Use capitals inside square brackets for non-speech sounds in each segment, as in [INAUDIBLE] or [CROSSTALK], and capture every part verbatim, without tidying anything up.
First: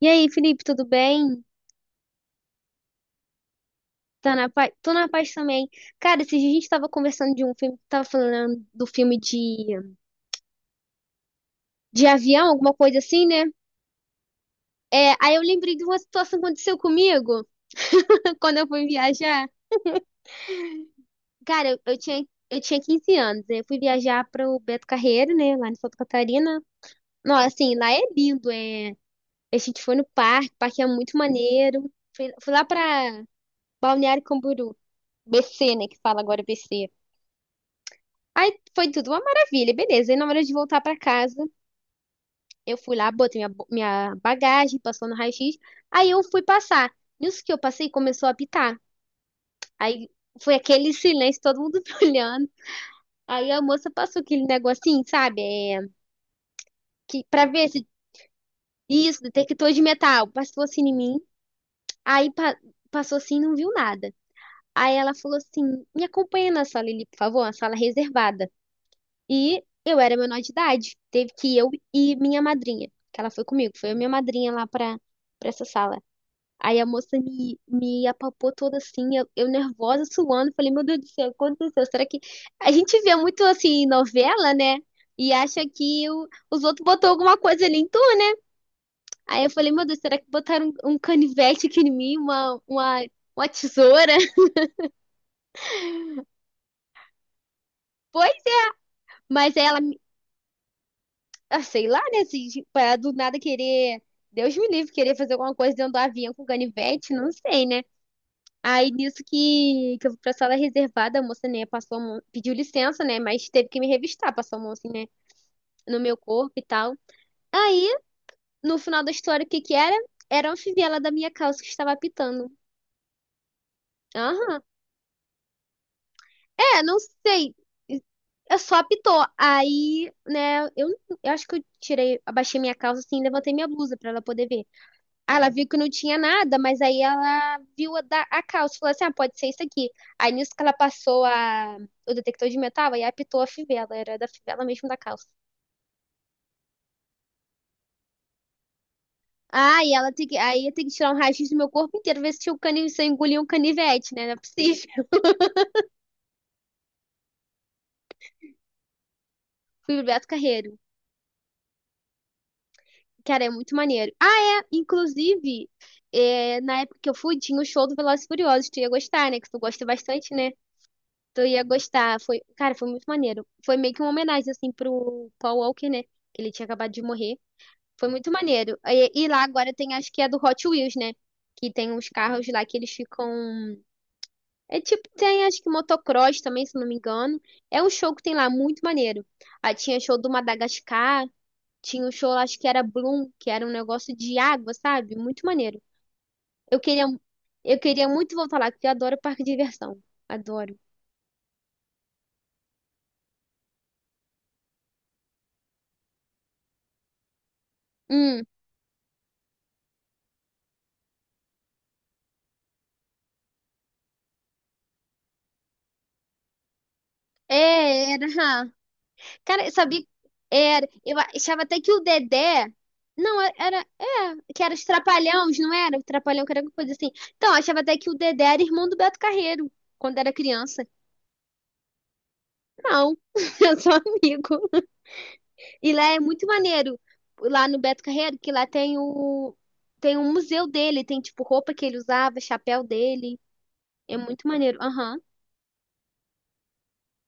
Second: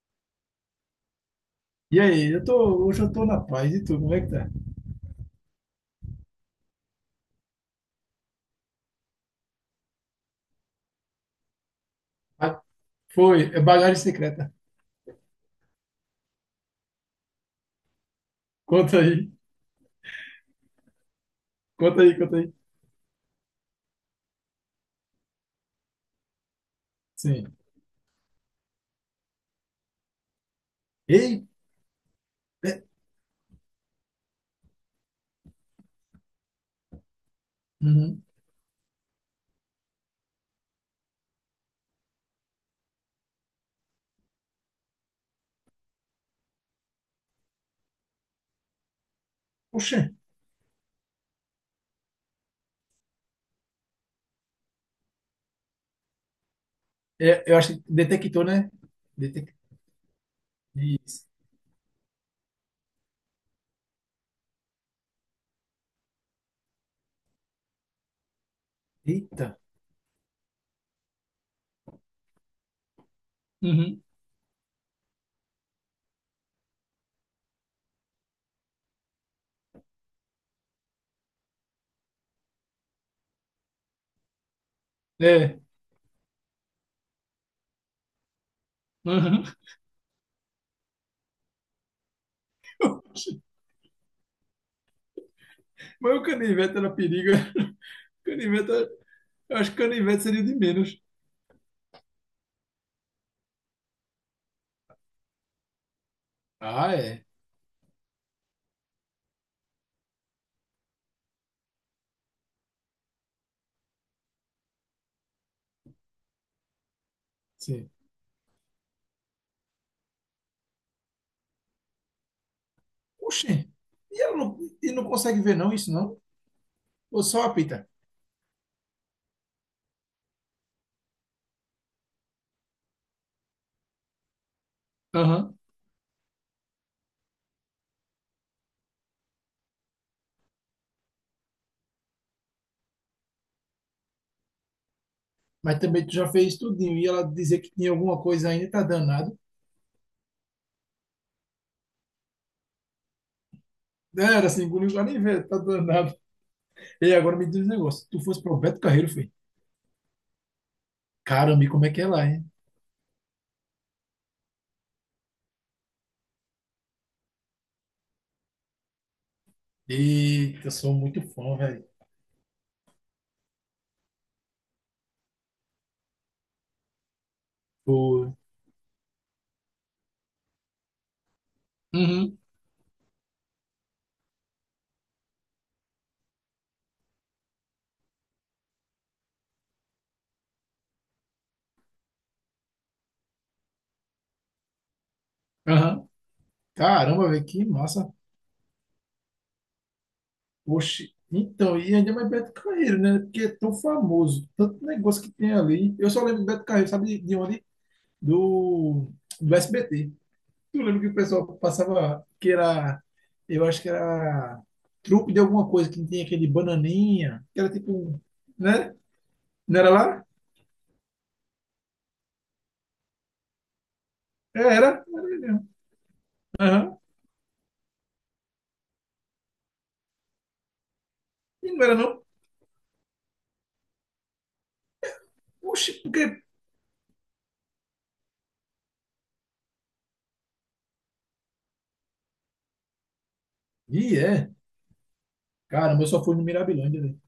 E aí, Felipe, tudo bem? E aí, eu tô, hoje eu tô na paz. E tu, como é que Tá na tá? paz? Tô na paz também. Cara, esses dias a gente tava conversando de um filme, tava falando do filme de, de avião, Ah, alguma coisa assim, né? foi, é bagagem secreta. É, aí eu lembrei de uma situação que aconteceu comigo [LAUGHS] quando eu fui Conta aí, viajar. Cara, eu, eu conta aí, tinha, conta aí. eu tinha quinze anos, né? Eu fui viajar pro Beto Carreiro, né? Lá em Santa Catarina. Não, Sim. assim, lá é lindo, é. A gente foi no parque, o parque é muito Ei, maneiro. Fui, fui lá é, pra Balneário Camboriú, B C, né? Que fala agora B C. uhum. Aí foi tudo uma maravilha, beleza. E na hora de voltar pra casa, eu fui lá, botei minha, bo- minha bagagem, passou no raio-x. Aí eu fui passar. Nisso que eu passei, começou a apitar. Poxa, Aí foi aquele [LAUGHS] silêncio, todo mundo [LAUGHS] me olhando. Aí a moça passou aquele negocinho, sabe? É, que, é, pra eu ver acho que se detectou, né? isso, Detec... detector de metal. Passou assim em mim. Isso. Aí pa- passou assim e não viu nada. Aí ela falou assim: me acompanha na sala ali, por favor, uma sala reservada. Eita. E eu era menor de idade. Teve que ir eu e minha madrinha, que ela foi comigo, foi a Uhum. minha madrinha lá pra, pra essa sala. Aí a moça me, me apalpou toda assim, eu, eu nervosa, suando. Falei, meu Deus do céu, o que aconteceu? Será que. A gente vê muito assim, novela, né? E É. acha que o- os outros botou alguma coisa ali em tudo. Aí Uhum. eu falei, meu Deus, será que botaram um, um canivete aqui em mim, uma, uma, uma [LAUGHS] tesoura? [LAUGHS] Mas o canivete era perigo. [LAUGHS] Foi? Canivete, era- Mas eu aí acho que ela canivete seria de menos. Ah, sei lá, né? Se, para do nada querer. Deus me livre, querer fazer alguma coisa dentro do avião com Ah, canivete, é. não sei, né? Aí nisso que, que eu fui pra sala reservada, a moça, né, passou, a mão- pediu licença, né? Mas teve que me revistar, passou a mão assim, né, no meu corpo e tal. Aí, Sim. no final da história, o que que era? Era uma fivela da minha calça que estava apitando. Poxa, e ela não, Aham. e não consegue ver não isso, não? É, não Ou só sei. apita? Eu só apitou. Aí, né, eu, eu acho que eu tirei, abaixei minha calça assim, e levantei minha blusa pra ela poder ver. Aí ela viu que não tinha nada, mas aí ela viu a, da- a calça e falou assim: ah, pode ser isso aqui. Aí nisso que ela passou a- o detector de metal, aí apitou a fivela, era da fivela mesmo da calça. mas também tu já fez tudinho. E ela dizer que tinha alguma coisa ainda, tá danado. Ah, e ela tem que, aí eu tenho que tirar um raio do meu corpo inteiro, ver se, tinha um cani, se eu engoli um canivete, né? Não é Era assim, engoliu lá possível. [LAUGHS] nem ver, tá danado. E agora me diz um negócio: se tu fosse pro Beto Carreiro, filho, Fui pro Beto Carreiro. caramba, e como é que é lá, hein? Cara, é muito maneiro. Ah, é, inclusive, é, na época que eu fui, tinha o show do Velozes e Furiosos. Tu ia gostar, né? Que tu gosta bastante, né? Eita, eu sou muito Tu fã, ia velho. gostar. Foi, cara, foi muito maneiro. Foi meio que uma homenagem, assim, pro Paul Walker, né? Que ele tinha acabado de morrer. Foi muito Pô. maneiro. E, e lá agora tem, acho que é do Hot Wheels, né? Que tem uns Uhum, carros lá que eles ficam. É tipo, tem acho que motocross também, se não me engano. É um show que tem lá, muito maneiro. Aí tinha show do Madagascar, tinha um show, acho que era Bloom, que era um negócio de água, sabe? Muito maneiro. aham. Eu queria, Caramba, velho, que eu queria massa. muito voltar lá, porque eu adoro parque de diversão. Adoro. Oxe. Então, e ainda mais Beto Carreiro, né? Porque é tão famoso, tanto negócio que tem ali. Eu só lembro de Beto Carreiro, sabe de de onde? Hum, Do, do S B T. Eu lembro que o pessoal passava, que era, eu acho que era trupe de alguma coisa, que tem aquele bananinha, que era tipo, é, um- era. né? Cara, eu Não era sabia. lá? Era, eu achava até que o Dedé. Não, é, era. É, É, que era. era os Era Trapalhões, mesmo. não era? O Trapalhão, que era alguma coisa Aham. assim. Então, eu achava até que o Dedé era irmão do Beto Carreiro, quando era criança. E não era não. Não, [LAUGHS] eu sou amigo. Oxi, E lá é porque... muito maneiro, lá no Beto Carreiro, que lá tem o. Tem um museu dele, tem tipo roupa que ele usava, chapéu dele. É Ih, muito é. maneiro. Aham. Caramba, eu só fui no Mirabilândia, velho.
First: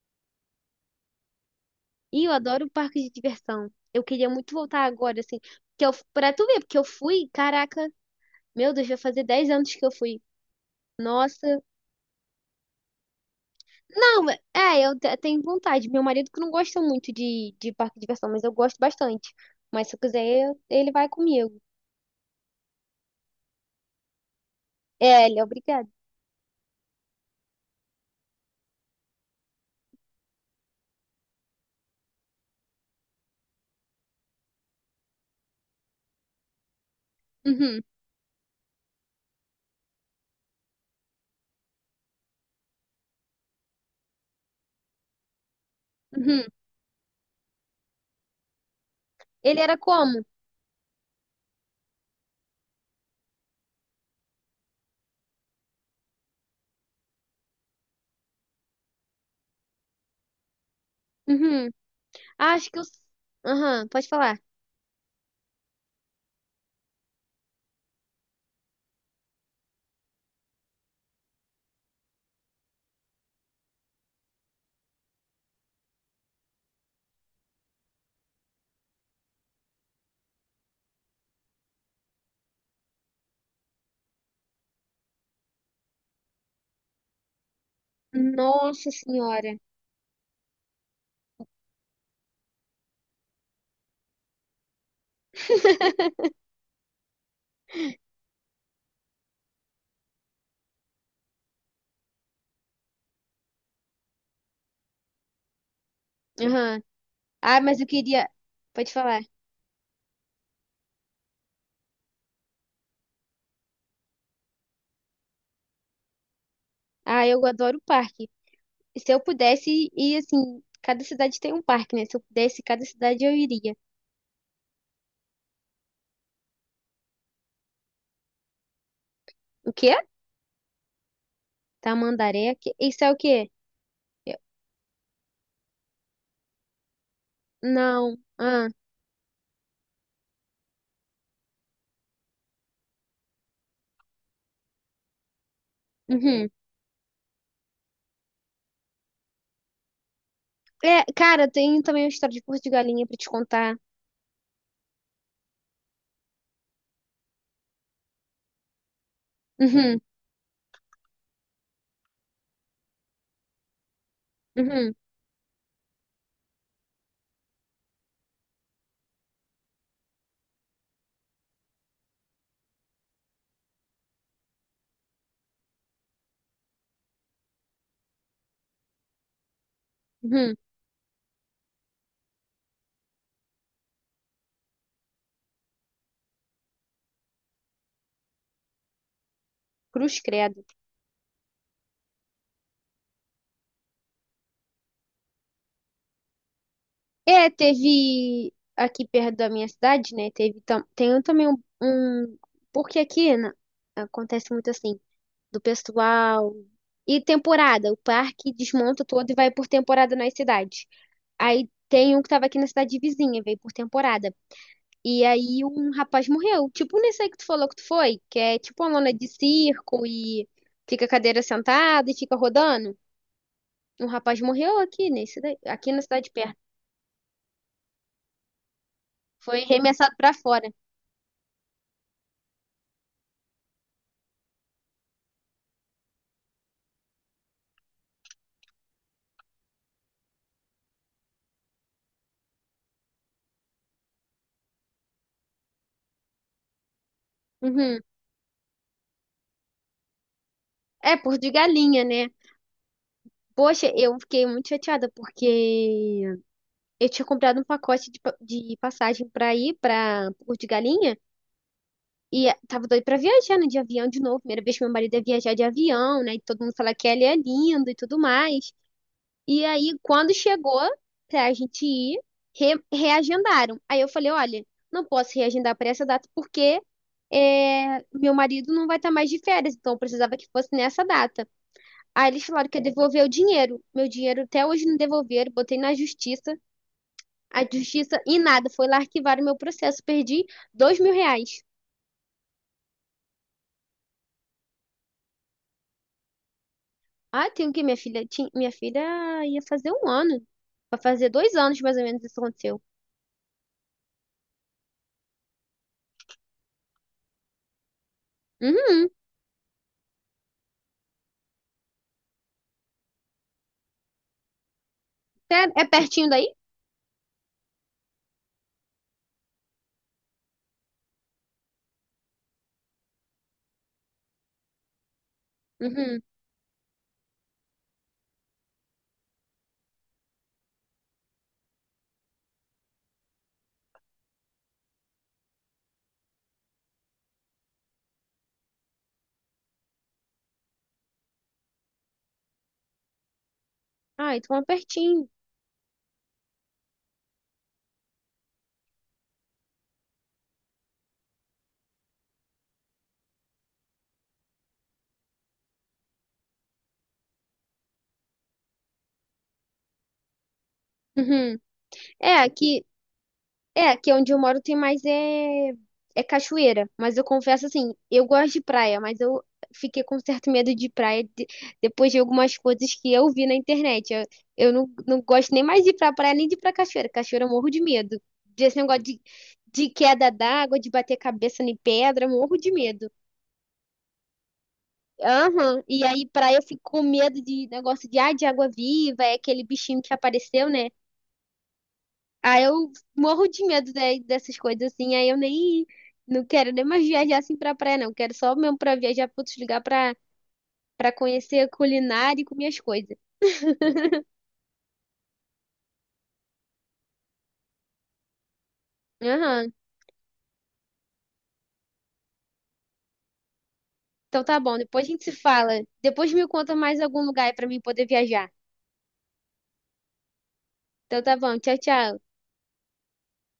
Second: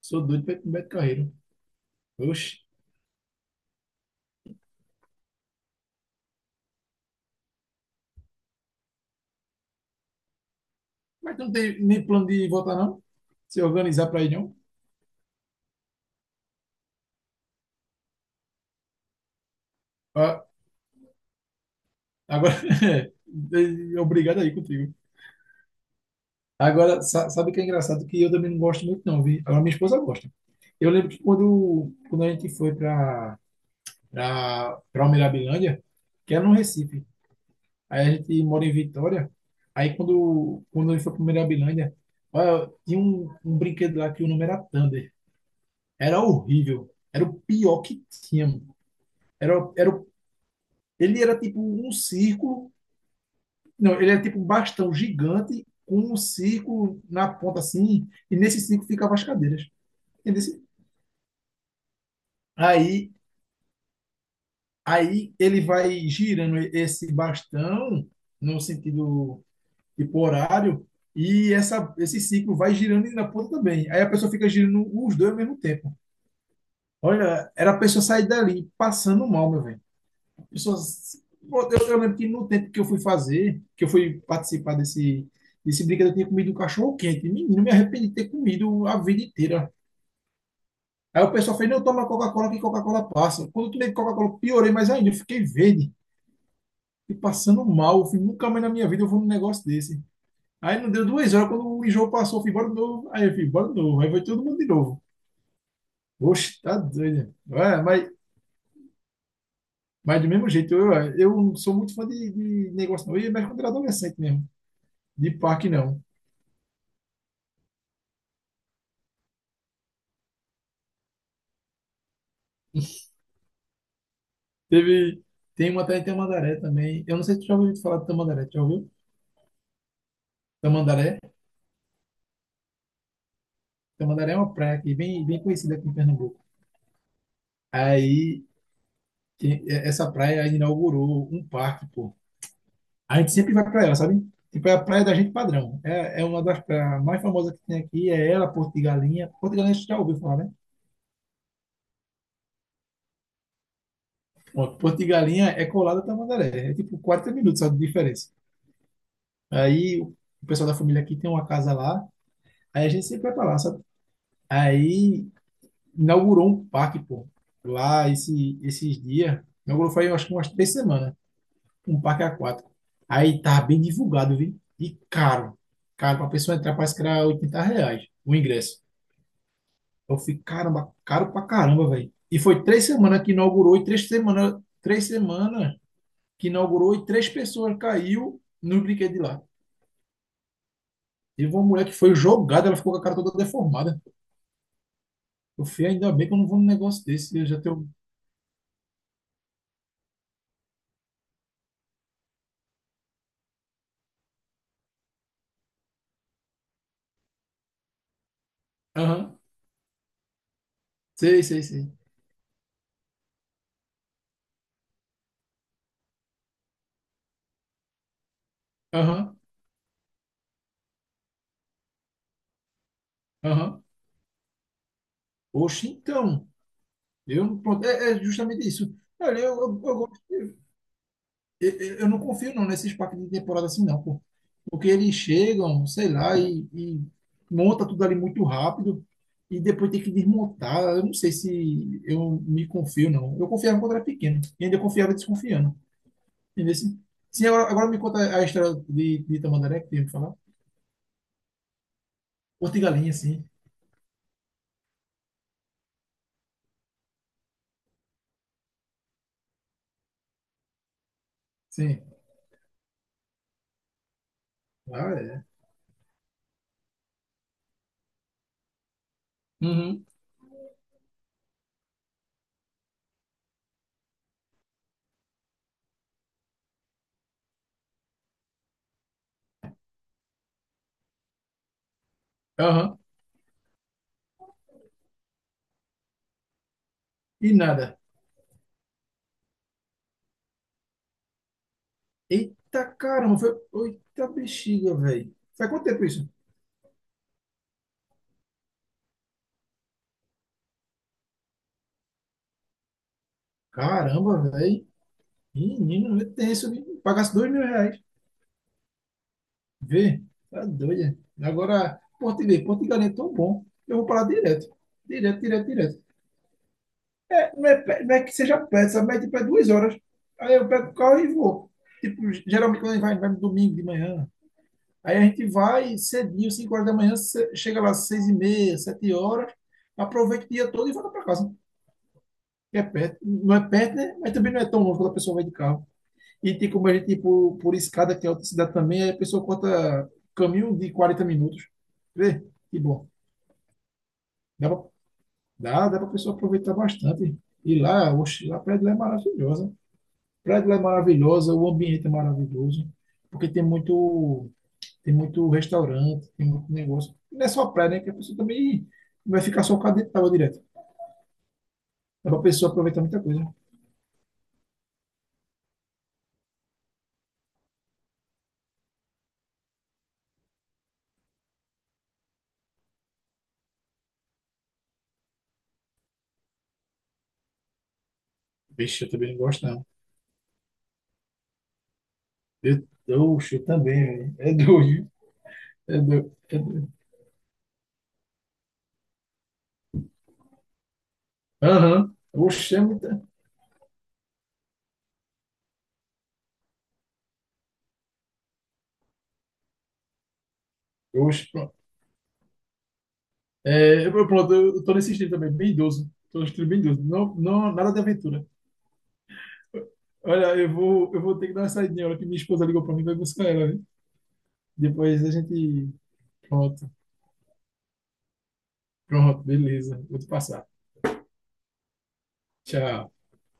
Sou doido pra ir pro Beto Carreiro. E eu Oxi. adoro parque de diversão. Eu queria muito voltar agora, assim. Que eu, pra tu ver, porque eu fui, caraca. Meu Deus, vai fazer dez anos que eu fui. Mas tu não Nossa. tem nem plano de voltar, não? Se organizar pra Não, ir, não? é, eu te- tenho vontade. Meu marido que não gosta muito de, de parque de diversão, mas eu gosto bastante. Mas se eu quiser, Ah, eu- ele vai comigo. agora, [LAUGHS] obrigado aí contigo. É, ele é obrigado. Agora, sa- sabe o que é engraçado? Que eu também não gosto muito, não, vi? Agora, minha esposa gosta. Eu lembro que quando, quando a gente foi para para Mirabilândia que era no Recife, Uhum, aí a gente mora em Vitória, aí quando, quando a gente foi para Mirabilândia, olha, tinha um, um brinquedo lá que o nome era Thunder. Era uhum. horrível. Era o pior que tinha, mano. Era, Ele era era, o- como? ele era tipo um círculo, não, ele era tipo um bastão gigante com um círculo na ponta assim, e nesse círculo ficavam as cadeiras. Uhum. Ah, Acho que eu. Aí, Aham, pode falar. aí ele vai girando esse bastão no sentido tipo horário e essa, esse ciclo vai girando e na ponta também. Aí a pessoa fica girando os dois ao mesmo tempo. Olha, era a pessoa sair dali passando mal, meu velho. A pessoa- Eu, eu lembro que no tempo que eu fui fazer, que eu fui participar desse, desse brinquedo, eu tinha comido um cachorro quente. Menino, me arrependi de ter comido Nossa a vida Senhora. inteira. Aí o pessoal fez, não, toma Coca-Cola que Coca-Cola passa. Quando eu tomei Coca-Cola, piorei mais ainda, eu fiquei verde. [LAUGHS] E passando mal, eu fui, nunca mais na minha vida eu vou num negócio desse. Aí não deu duas horas, quando o enjoo passou, eu fui embora de novo. Aí eu fui embora de novo. Aí foi todo mundo de novo. Oxe, tá Aham. doido, Ah, né? mas É, eu mas, queria. Pode falar. mas do mesmo jeito, eu, eu não sou muito fã de, de negócio, não. Eu ia mais quando era adolescente mesmo. De parque, não. Ah, eu adoro o parque. Se eu pudesse ir, assim, cada cidade tem um parque, né? Se eu pudesse, cada cidade eu iria. Teve, tem uma até em Tamandaré também. Eu não sei se tu já ouviu falar de Tamandaré. Tu Já ouviu? O que Tamandaré? Tamandaré. que- Isso é o quê? Tamandaré é Eu- uma praia aqui, bem, bem conhecida aqui em Pernambuco. Não. Aí, Ah, que- essa praia inaugurou um parque, pô. A gente sempre vai para ela, sabe? Tipo, é a praia da gente padrão. É, é uma uhum. das praias mais famosas que tem aqui, é ela, Porto de Galinha. Porto de Galinha você já ouviu falar, né? É, cara, tem também uma história de curso de galinha pra te contar. Pronto, Porto de Galinha é colada a Tamandaré. É tipo quarenta minutos só de diferença. Aí Uhum, o pessoal da família aqui tem uma casa lá, aí a gente sempre vai pra lá, sabe? uhum, Aí inaugurou um parque, pô, lá esse, esses dias. Inaugurou faz, eu acho que umas três semanas, um parque aquático. Aí tá bem divulgado, viu? E caro. Caro, pra pessoa entrar parece que era oitenta reais o ingresso. Eu fiquei, uhum. caramba, caro pra caramba, velho. E foi três semanas que inaugurou e três semanas, três semanas que inaugurou e três pessoas caiu no brinquedo de lá. Cruz credo. Teve uma mulher que foi jogada, ela ficou com a cara toda deformada. Eu fui, ainda bem que eu não vou num negócio desse, eu É, já tenho. teve aqui perto da minha cidade, né? Teve tam... tem também um, um- Porque aqui na- acontece muito assim, do pessoal. E temporada, o parque desmonta todo e Aham, vai por temporada nas cidades. sei, sei, Aí sei. tem um que tava aqui na cidade vizinha, veio por temporada. E aí um rapaz morreu. Tipo nesse aí que tu falou que tu foi, que é tipo uma lona de Aham, circo e fica a cadeira sentada e fica rodando. aham. Um rapaz morreu aqui nesse daí- Oxe, aqui na cidade então. perto. Eu, pronto, é, é, justamente isso. Olha, eu, Foi eu, eu arremessado pra gosto. fora. eu, eu não confio não nesses parques de temporada assim não, pô. Porque eles chegam, sei lá, e, e monta tudo ali muito rápido e depois tem que desmontar. Eu não sei se eu me confio não. Eu confiava quando era pequeno e ainda confiava desconfiando. Entendeu? Sim, Sim, agora, agora me Uhum. conta a história de, de Tamandaré que tem que falar. É, por de galinha, né? Porto e Galinha, sim. Poxa, eu fiquei muito chateada porque eu tinha comprado um pacote de, pa- de passagem pra ir pra Porto de Galinha Sim. e tava doido pra viajar, né, de avião de novo. Primeira vez que meu Ah, marido ia é. viajar de avião, né? E todo mundo fala que ele é lindo e tudo mais. E aí, Uhum. quando chegou pra gente ir, re- reagendaram. Aí eu falei, olha, não posso reagendar para essa data porque é, meu marido não vai estar mais de férias, então eu precisava que fosse nessa data. Aí eles falaram que ia Aham. devolver o dinheiro. Meu dinheiro até hoje não devolveram, botei na justiça. E A nada. justiça e nada, foi lá arquivar o meu processo, perdi dois mil reais. Eita caramba, foi. Eita bexiga, velho. Faz quanto tempo isso? Ah, tem o que minha filha? Tinha, minha filha ia fazer um ano, vai fazer dois anos mais ou menos isso aconteceu. Caramba, velho. Menino, tem tenso, viu? pagasse dois mil reais. Uhum. Vê, tá doida. Agora, português, português é tão bom. Eu vou para lá direto. Direto, direto, É, é direto. pertinho daí? É, não, é, pe- não é que seja perto, sabe? Mas tipo, é duas horas. Aí eu pego o carro e vou. Tipo, geralmente quando a gente vai, vai no domingo de manhã. Aí a gente vai Uhum. cedinho, cinco horas da manhã, ce- chega lá às seis e meia, sete horas, aproveita o dia todo e volta para casa. Que é perto. Não é perto, né? Mas também não é tão longe quando a pessoa vai de carro. E tem como a gente ir por, por escada, que é outra cidade também, aí a pessoa corta caminho de quarenta minutos. Vê? Que bom. Ah, então é Dá pra, pertinho. dá, dá pra pessoa aproveitar bastante. E lá, oxe, lá a praia de lá é maravilhosa. A praia de lá é maravilhosa, o ambiente é maravilhoso, porque tem muito, tem muito restaurante, tem muito negócio. Não é só a praia, né? Que a pessoa também não vai ficar só com a dentro d'água direto. Uhum. Dá É, pra pessoa aqui, aproveitar muita coisa. é, aqui onde eu moro tem mais é, é cachoeira. Mas eu confesso assim, eu gosto de praia, mas eu fiquei com certo medo de praia de- depois de algumas coisas que eu vi na internet. Eu, eu não, não gosto nem mais de ir pra praia, nem de ir pra cachoeira. Cachoeira eu morro de medo. Desse negócio Vixe, eu de, também não gosto, não. de queda d'água, de bater cabeça em pedra, eu morro de medo. Eu, oxe, eu também, velho. É doido. Aham. É E aí doido. praia É eu fico doido. com medo de negócio de, ah, de água viva, é aquele bichinho que apareceu, né? Aham. Aí eu Oxe, é muita. morro de medo de- dessas coisas assim, aí eu nem não quero nem mais viajar assim pra praia, não. Quero só mesmo pra viajar pra outros lugares pra, pra Oxe, conhecer a pronto. culinária e comer as coisas. É, eu, pronto, eu eu tô nesse estilo também, bem idoso. Tô no estilo bem idoso. Não, não, nada de aventura. Aham. Olha, eu vou, eu vou ter que dar uma saidinha. A hora que minha esposa ligou pra mim, vai buscar ela, né? Então tá bom, depois a gente Depois a se fala. gente. Depois me conta Pronto. mais algum lugar aí pra mim poder viajar. Pronto, beleza. Vou te passar. Então tá bom, tchau, tchau. Tchau.